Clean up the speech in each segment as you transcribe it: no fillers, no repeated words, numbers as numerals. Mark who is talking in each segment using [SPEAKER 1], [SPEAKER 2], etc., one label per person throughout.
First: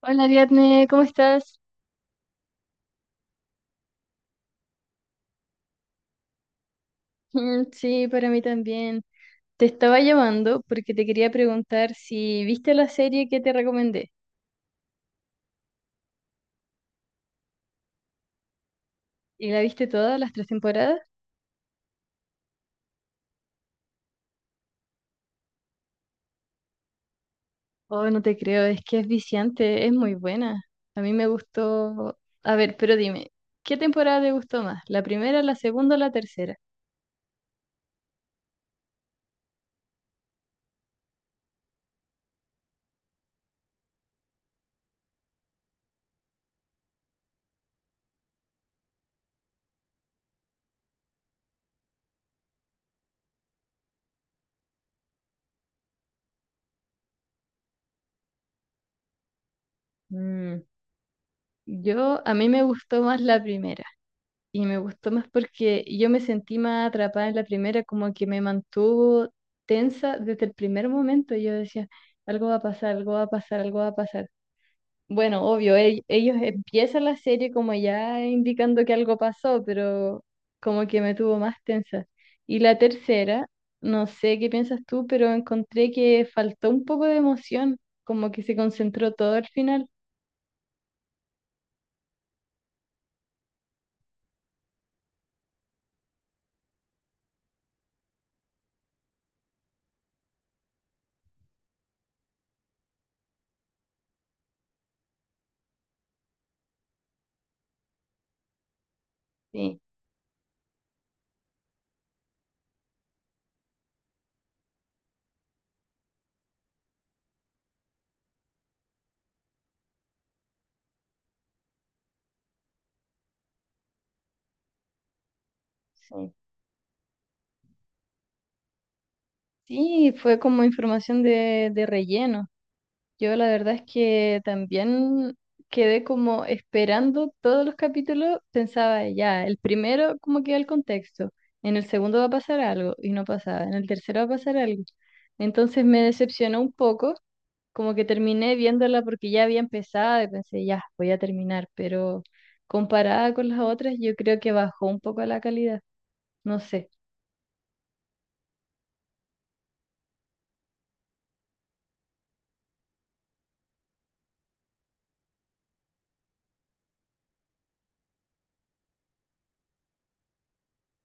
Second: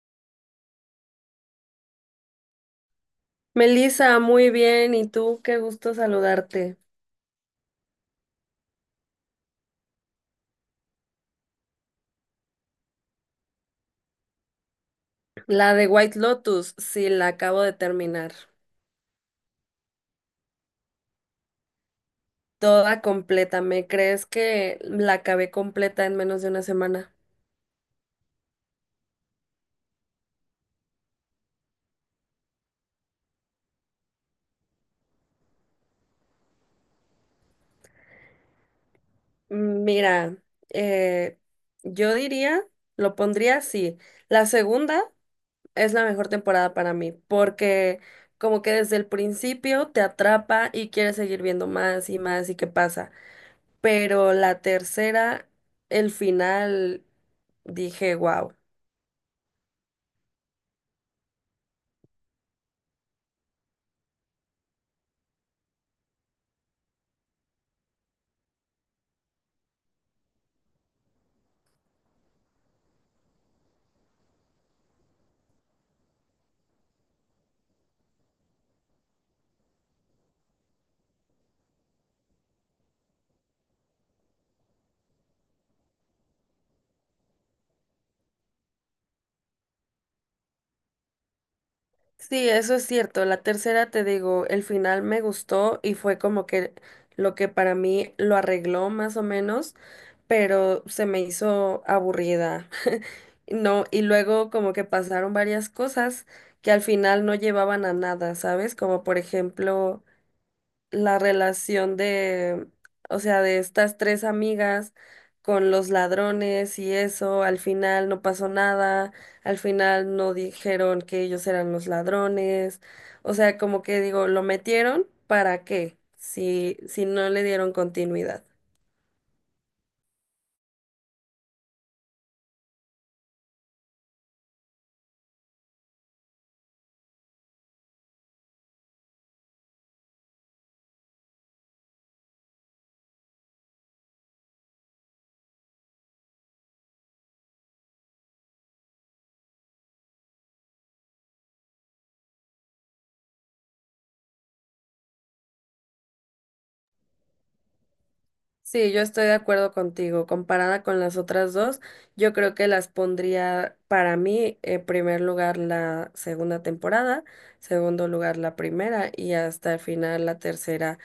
[SPEAKER 1] Hola Ariadne, ¿cómo estás?
[SPEAKER 2] Melissa, muy bien. ¿Y tú? Qué gusto saludarte.
[SPEAKER 1] Mm, sí, para mí también. Te estaba llamando porque te quería preguntar si viste la serie que te recomendé.
[SPEAKER 2] La de White Lotus, sí, la acabo de terminar.
[SPEAKER 1] ¿Y la viste todas las tres temporadas?
[SPEAKER 2] Toda completa. ¿Me crees que la acabé completa en menos de una semana?
[SPEAKER 1] Oh, no te creo, es que es viciante, es muy buena. A mí me gustó. A ver, pero dime, ¿qué temporada te gustó más? ¿La primera, la segunda o la tercera?
[SPEAKER 2] Mira, eh, yo diría, lo pondría así. La segunda es la mejor temporada para mí, porque como que desde el principio te atrapa y quieres seguir viendo más y más y qué pasa. Pero la tercera, el final, dije, wow.
[SPEAKER 1] Mm, yo, a mí me gustó más la primera. Y me gustó más porque yo me sentí más atrapada en la primera, como que me mantuvo tensa desde el primer momento. Yo decía, algo va a pasar, algo va a pasar, algo va a pasar. Bueno, obvio, ellos empiezan la serie como ya indicando que algo pasó, pero como que me tuvo más tensa. Y la tercera, no sé qué piensas tú, pero encontré que faltó un poco de emoción, como que se concentró todo al final.
[SPEAKER 2] Sí, eso es cierto. La tercera, te digo, el final me gustó y fue como que lo que para mí lo arregló más o menos, pero se me hizo aburrida. No, y luego como que pasaron varias cosas que al final no llevaban a nada, ¿sabes? Como por
[SPEAKER 1] Sí,
[SPEAKER 2] ejemplo la relación de, o sea, de estas tres amigas con los ladrones y eso, al final no pasó nada, al final no dijeron que ellos eran los ladrones, o sea, como que digo, lo metieron, ¿para qué?
[SPEAKER 1] sí.
[SPEAKER 2] Si, si no le dieron continuidad.
[SPEAKER 1] Sí, fue como información de relleno. Yo la verdad es que también quedé como esperando todos los capítulos, pensaba ya, el primero como que el contexto, en el segundo va a pasar algo y no pasaba, en el tercero va a pasar algo. Entonces me decepcionó un poco, como que terminé viéndola porque ya había empezado y pensé, ya, voy a terminar, pero comparada con las otras yo creo que bajó un poco la calidad, no sé.
[SPEAKER 2] Sí, yo estoy de acuerdo contigo. Comparada con las otras dos, yo creo que las pondría para mí en primer lugar la segunda temporada, segundo lugar la primera y hasta el final la tercera,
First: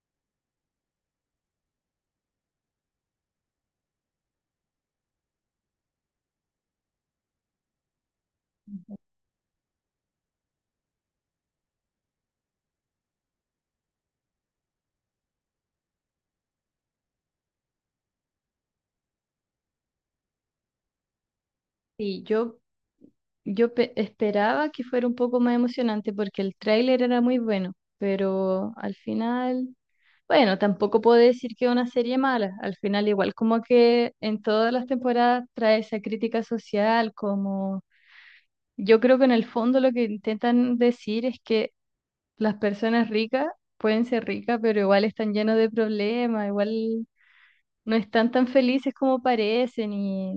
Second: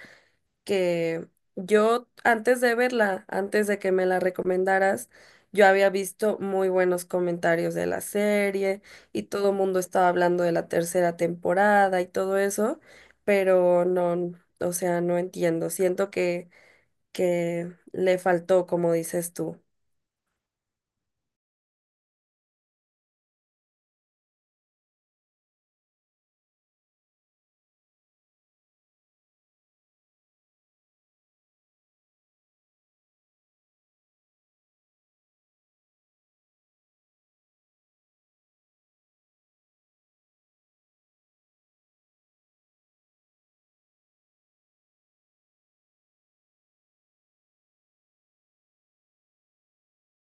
[SPEAKER 2] que yo antes de verla, antes de que me la recomendaras, yo había visto muy buenos comentarios de la serie y todo el mundo estaba hablando de la tercera temporada y todo eso, pero no, o sea, no entiendo. Siento que le faltó, como dices tú.
[SPEAKER 1] Sí, yo esperaba que fuera un poco más emocionante porque el tráiler era muy bueno, pero al final, bueno, tampoco puedo decir que es una serie mala. Al final, igual como que en todas las temporadas trae esa crítica social, como yo creo que en el fondo lo que intentan decir es que las personas ricas pueden ser ricas, pero igual están llenos de problemas, igual no están tan felices como parecen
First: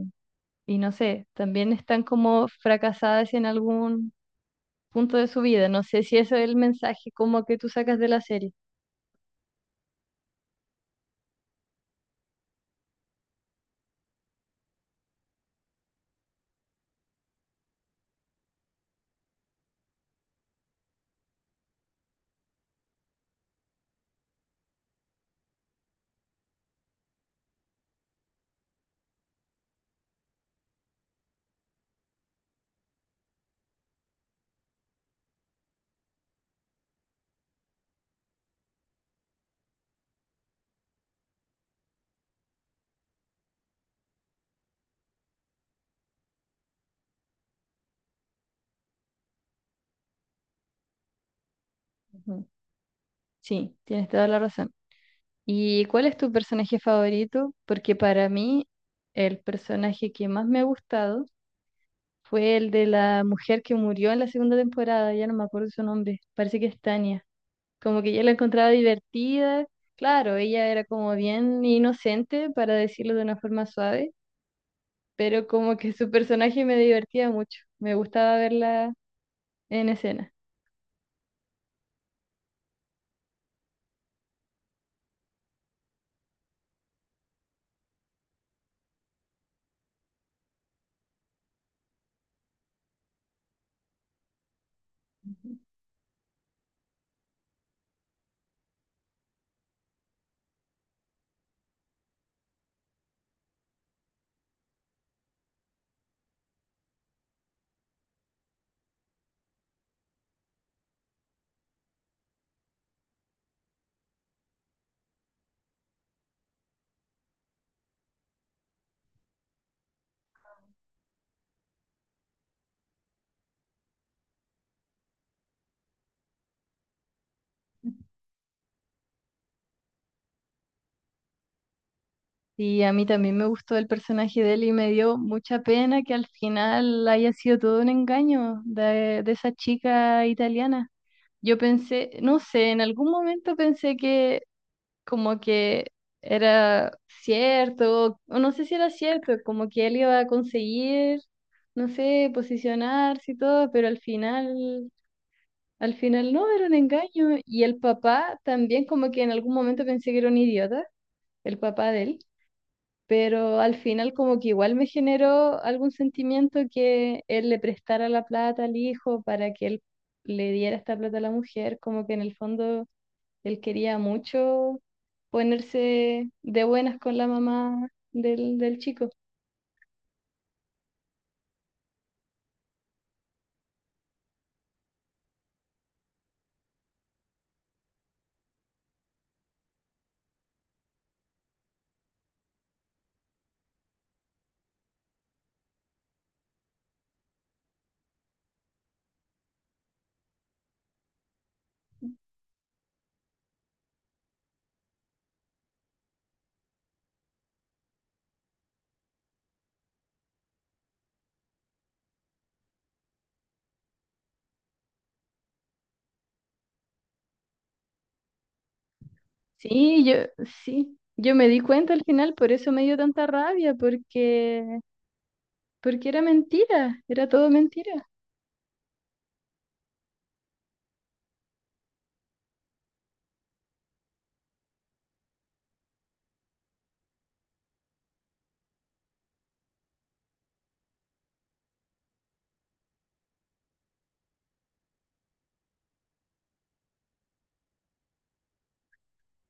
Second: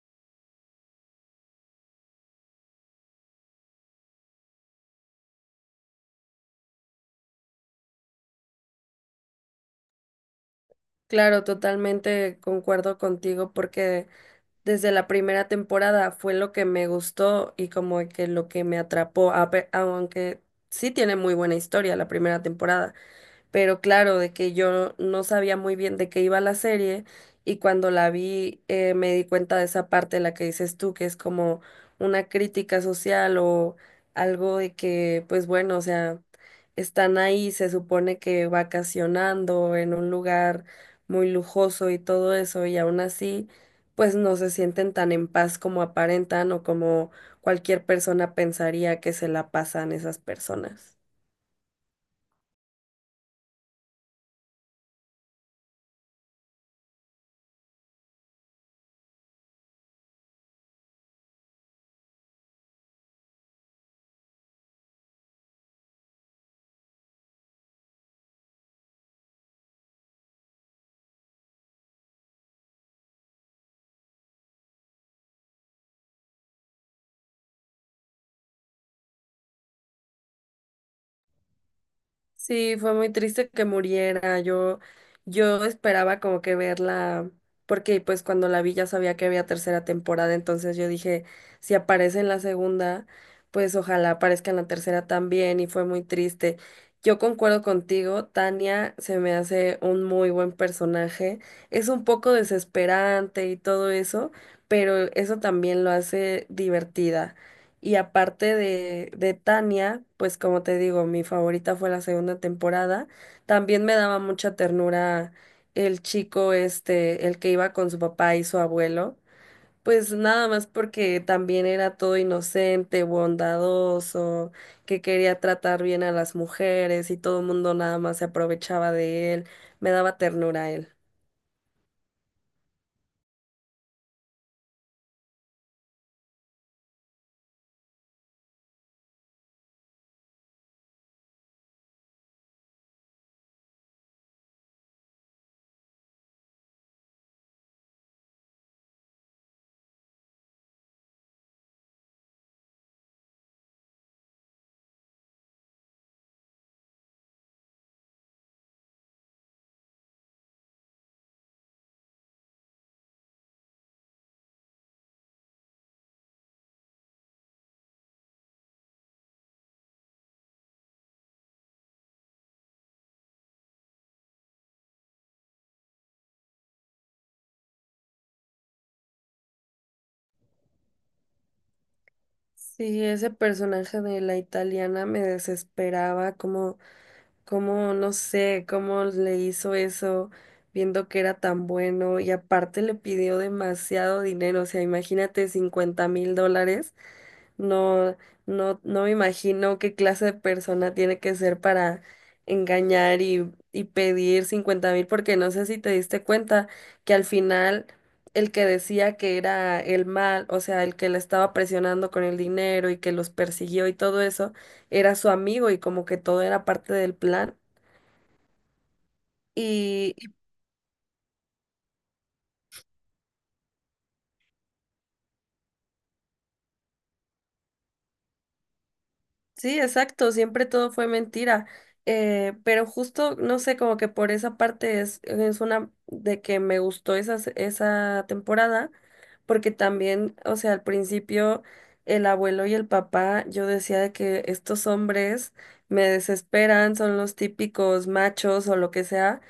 [SPEAKER 1] y no sé, también están como fracasadas en algún punto de su vida. No sé si eso es el mensaje como que tú sacas de la serie.
[SPEAKER 2] Claro, totalmente concuerdo contigo porque desde la primera temporada fue lo que me gustó y como que lo que me atrapó, aunque sí tiene muy buena historia la primera temporada. Pero claro, de que yo no sabía muy bien de qué iba la serie y cuando la vi me di cuenta de esa parte, la que dices tú, que es como una crítica social o algo de que, pues bueno, o sea, están ahí, se supone que vacacionando en un lugar muy lujoso y todo eso y aún así, pues no se sienten tan en paz como aparentan o como cualquier persona pensaría que se la pasan esas personas.
[SPEAKER 1] Ujú. Sí, tienes toda la razón. ¿Y cuál es tu personaje favorito? Porque para mí el personaje que más me ha gustado fue el de la mujer que murió en la segunda temporada, ya no me acuerdo su nombre, parece que es Tania. Como que yo la encontraba divertida, claro, ella era como bien inocente, para decirlo de una forma suave, pero como que su personaje me divertía mucho, me gustaba verla en escena.
[SPEAKER 2] Sí, fue muy triste que muriera. Yo esperaba como que verla, porque pues cuando la vi ya sabía que había tercera temporada, entonces yo dije, si aparece en la segunda, pues ojalá aparezca en la tercera también, y fue muy triste. Yo concuerdo contigo, Tania se me hace un muy buen personaje. Es un poco desesperante y todo eso, pero eso también lo hace divertida. Y aparte de Tania, pues como te digo, mi favorita fue la segunda temporada. También me daba mucha ternura el chico este, el que iba con su papá y su abuelo. Pues nada más porque también era todo inocente, bondadoso, que quería tratar bien a las mujeres y todo el mundo nada más se aprovechaba de él. Me daba ternura a él.
[SPEAKER 1] Y a mí también me gustó el personaje de él y me dio mucha pena que al final haya sido todo un engaño de esa chica italiana. Yo pensé, no sé, en algún momento pensé que como que era cierto, o no sé si era cierto, como que él iba a conseguir, no sé, posicionarse y todo, pero al final no, era un engaño. Y el papá también como que en algún momento pensé que era un idiota, el papá de él, pero al final como que igual me generó algún sentimiento que él le prestara la plata al hijo para que él le diera esta plata a la mujer, como que en el fondo él quería mucho ponerse de buenas con la mamá del chico.
[SPEAKER 2] Sí, ese personaje de la italiana me desesperaba, como Cómo, no sé, cómo le hizo eso, viendo que era tan bueno y aparte le pidió demasiado dinero, o sea, imagínate $50,000, no, no, no me imagino qué clase de persona tiene que ser para engañar y pedir 50,000, porque no sé si te diste cuenta que al final el que decía que era el mal, o sea, el que le estaba presionando con el dinero y que los persiguió y todo eso, era su amigo y como que todo era parte del plan.
[SPEAKER 1] Sí,
[SPEAKER 2] Y,
[SPEAKER 1] yo,
[SPEAKER 2] y
[SPEAKER 1] sí, yo me di cuenta al final, por eso me dio tanta rabia, porque era mentira, era todo mentira.
[SPEAKER 2] sí, exacto, siempre todo fue mentira. Pero justo, no sé, como que por esa parte es una de que me gustó esa temporada, porque también, o sea, al principio el abuelo y el papá, yo decía de que estos hombres me desesperan, son los típicos machos o lo que sea,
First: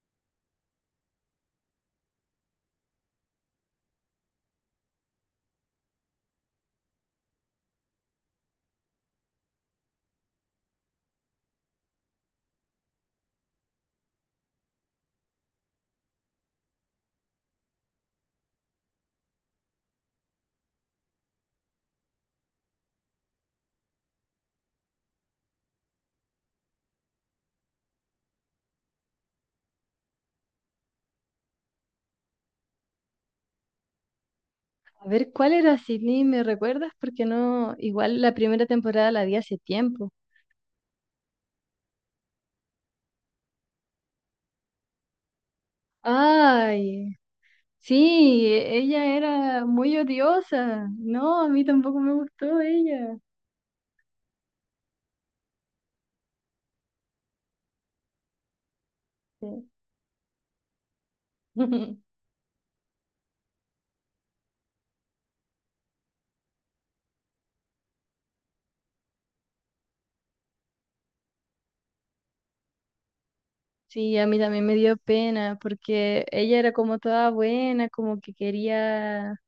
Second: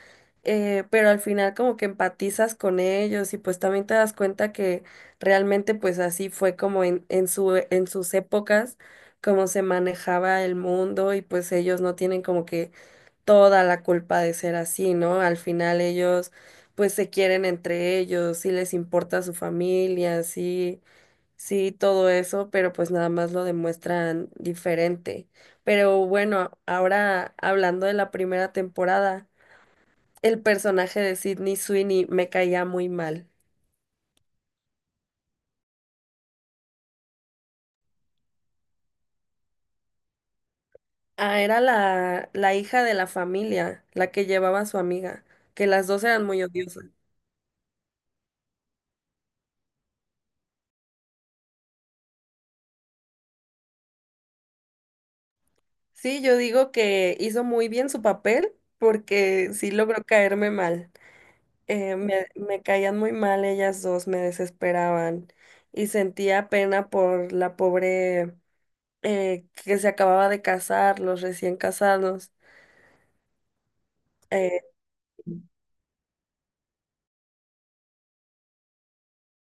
[SPEAKER 2] pero al final como que empatizas con ellos y pues también te das cuenta que realmente pues así fue como en sus épocas cómo se manejaba el mundo y pues ellos no tienen como que toda la culpa de ser así, ¿no? Al final ellos pues se quieren entre ellos, sí les importa su familia, sí, sí, todo eso, pero pues nada más lo demuestran diferente. Pero bueno, ahora hablando de la primera temporada, el personaje de Sydney Sweeney me caía muy mal.
[SPEAKER 1] A ver, ¿cuál era Sydney? ¿Me recuerdas? Porque no, igual la primera temporada la vi hace tiempo.
[SPEAKER 2] Ah, era la hija de la familia, la que llevaba a su amiga, que las dos eran muy odiosas.
[SPEAKER 1] Ay, sí, ella era muy odiosa. No, a mí tampoco me gustó ella.
[SPEAKER 2] Sí, yo digo que hizo muy bien su papel
[SPEAKER 1] Sí.
[SPEAKER 2] porque sí logró caerme mal. Me caían muy mal ellas dos, me desesperaban y sentía pena por la pobre que se acababa de casar, los recién casados.
[SPEAKER 1] Sí, a mí
[SPEAKER 2] eh,
[SPEAKER 1] también me dio pena porque ella era como toda buena, como que quería,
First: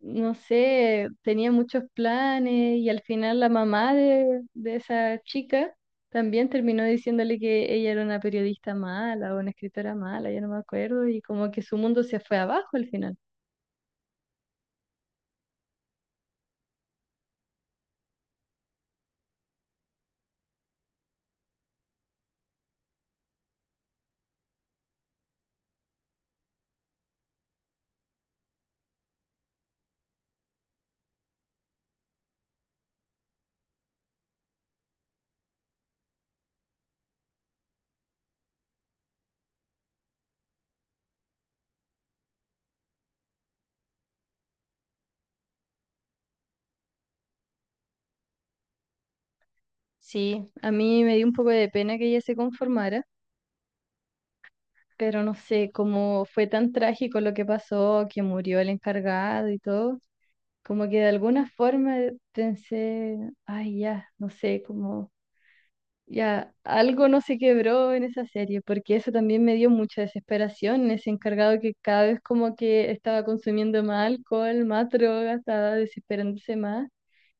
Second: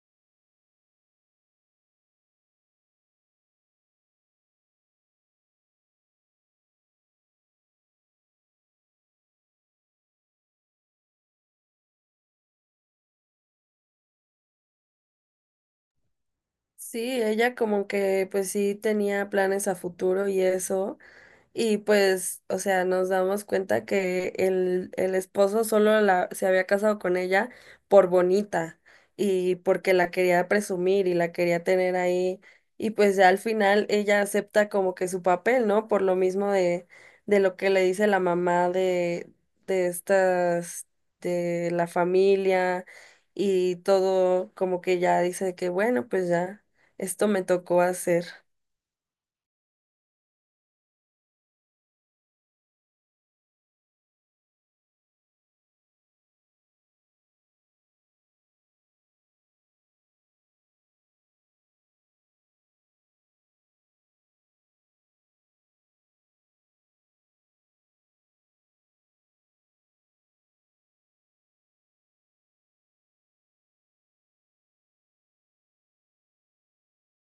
[SPEAKER 1] no sé, tenía muchos planes y al final la mamá de esa chica también terminó diciéndole que ella era una periodista mala o una escritora mala, ya no me acuerdo, y como que su mundo se fue abajo al final.
[SPEAKER 2] Sí, ella como que pues sí tenía planes a futuro y eso. Y pues, o sea, nos damos cuenta que el esposo se había casado con ella por bonita y porque la quería presumir y la quería tener ahí. Y pues ya al final ella acepta como que su papel, ¿no? Por lo mismo de lo que le dice la mamá de estas, de la familia y todo, como que ya dice que bueno, pues ya. Esto me tocó hacer.
[SPEAKER 1] Sí, a mí me dio un poco de pena que ella se conformara, pero no sé, como fue tan trágico lo que pasó, que murió el encargado y todo, como que de alguna forma pensé, ay, ya, no sé, como ya algo no se quebró en esa serie, porque eso también me dio mucha desesperación, ese encargado que cada vez como que estaba consumiendo más alcohol, más droga, estaba desesperándose más.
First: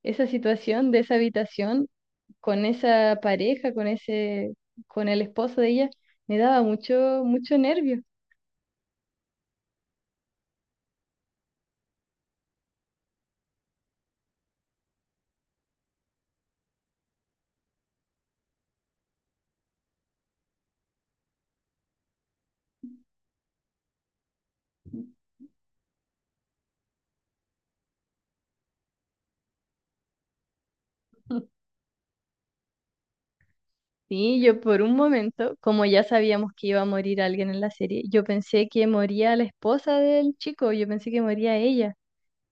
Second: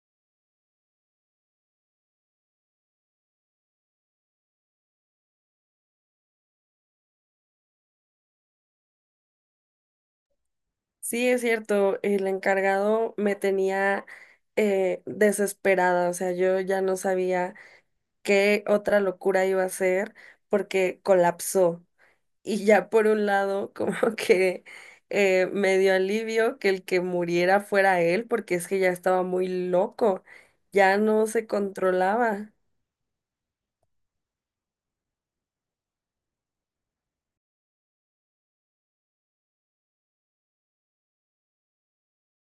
[SPEAKER 1] Esa situación de esa habitación, con esa pareja, con el esposo de ella, me daba mucho, mucho nervio.
[SPEAKER 2] Sí, es cierto, el encargado me tenía desesperada, o sea, yo ya no sabía qué otra locura iba a hacer porque colapsó. Y ya por un lado, como que me dio alivio que el que muriera fuera él, porque es que ya estaba muy loco, ya no se controlaba.
[SPEAKER 1] Sí, yo por un momento, como ya sabíamos que iba a morir alguien en la serie, yo pensé que moría la esposa del chico, yo pensé que moría ella.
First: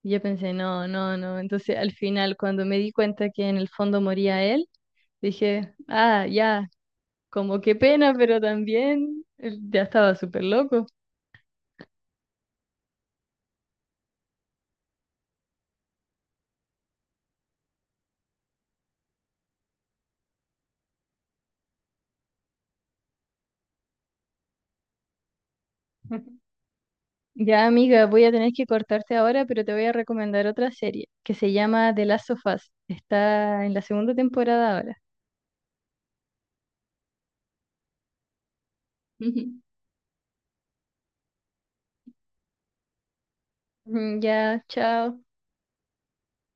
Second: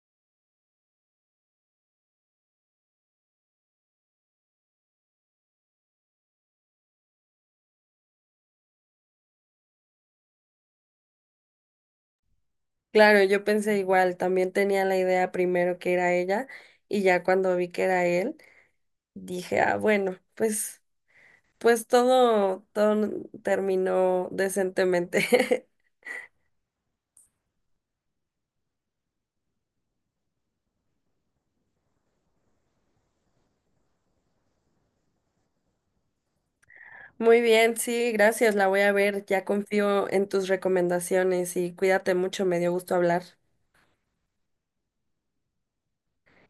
[SPEAKER 1] Yo pensé, no, no, no. Entonces al final, cuando me di cuenta que en el fondo moría él, dije, ah, ya, como qué pena, pero también ya estaba súper loco.
[SPEAKER 2] Claro, yo pensé igual, también tenía la idea primero que era ella y ya cuando vi que era él. Dije, ah, bueno, pues todo terminó decentemente.
[SPEAKER 1] Ya, amiga, voy a tener que cortarte ahora, pero te voy a recomendar otra serie que se llama The Last of Us. Está en la segunda temporada ahora.
[SPEAKER 2] Muy bien, sí, gracias, la voy a ver. Ya
[SPEAKER 1] Ujú.
[SPEAKER 2] confío en tus recomendaciones y cuídate mucho, me dio gusto hablar.
[SPEAKER 1] Ya, chao.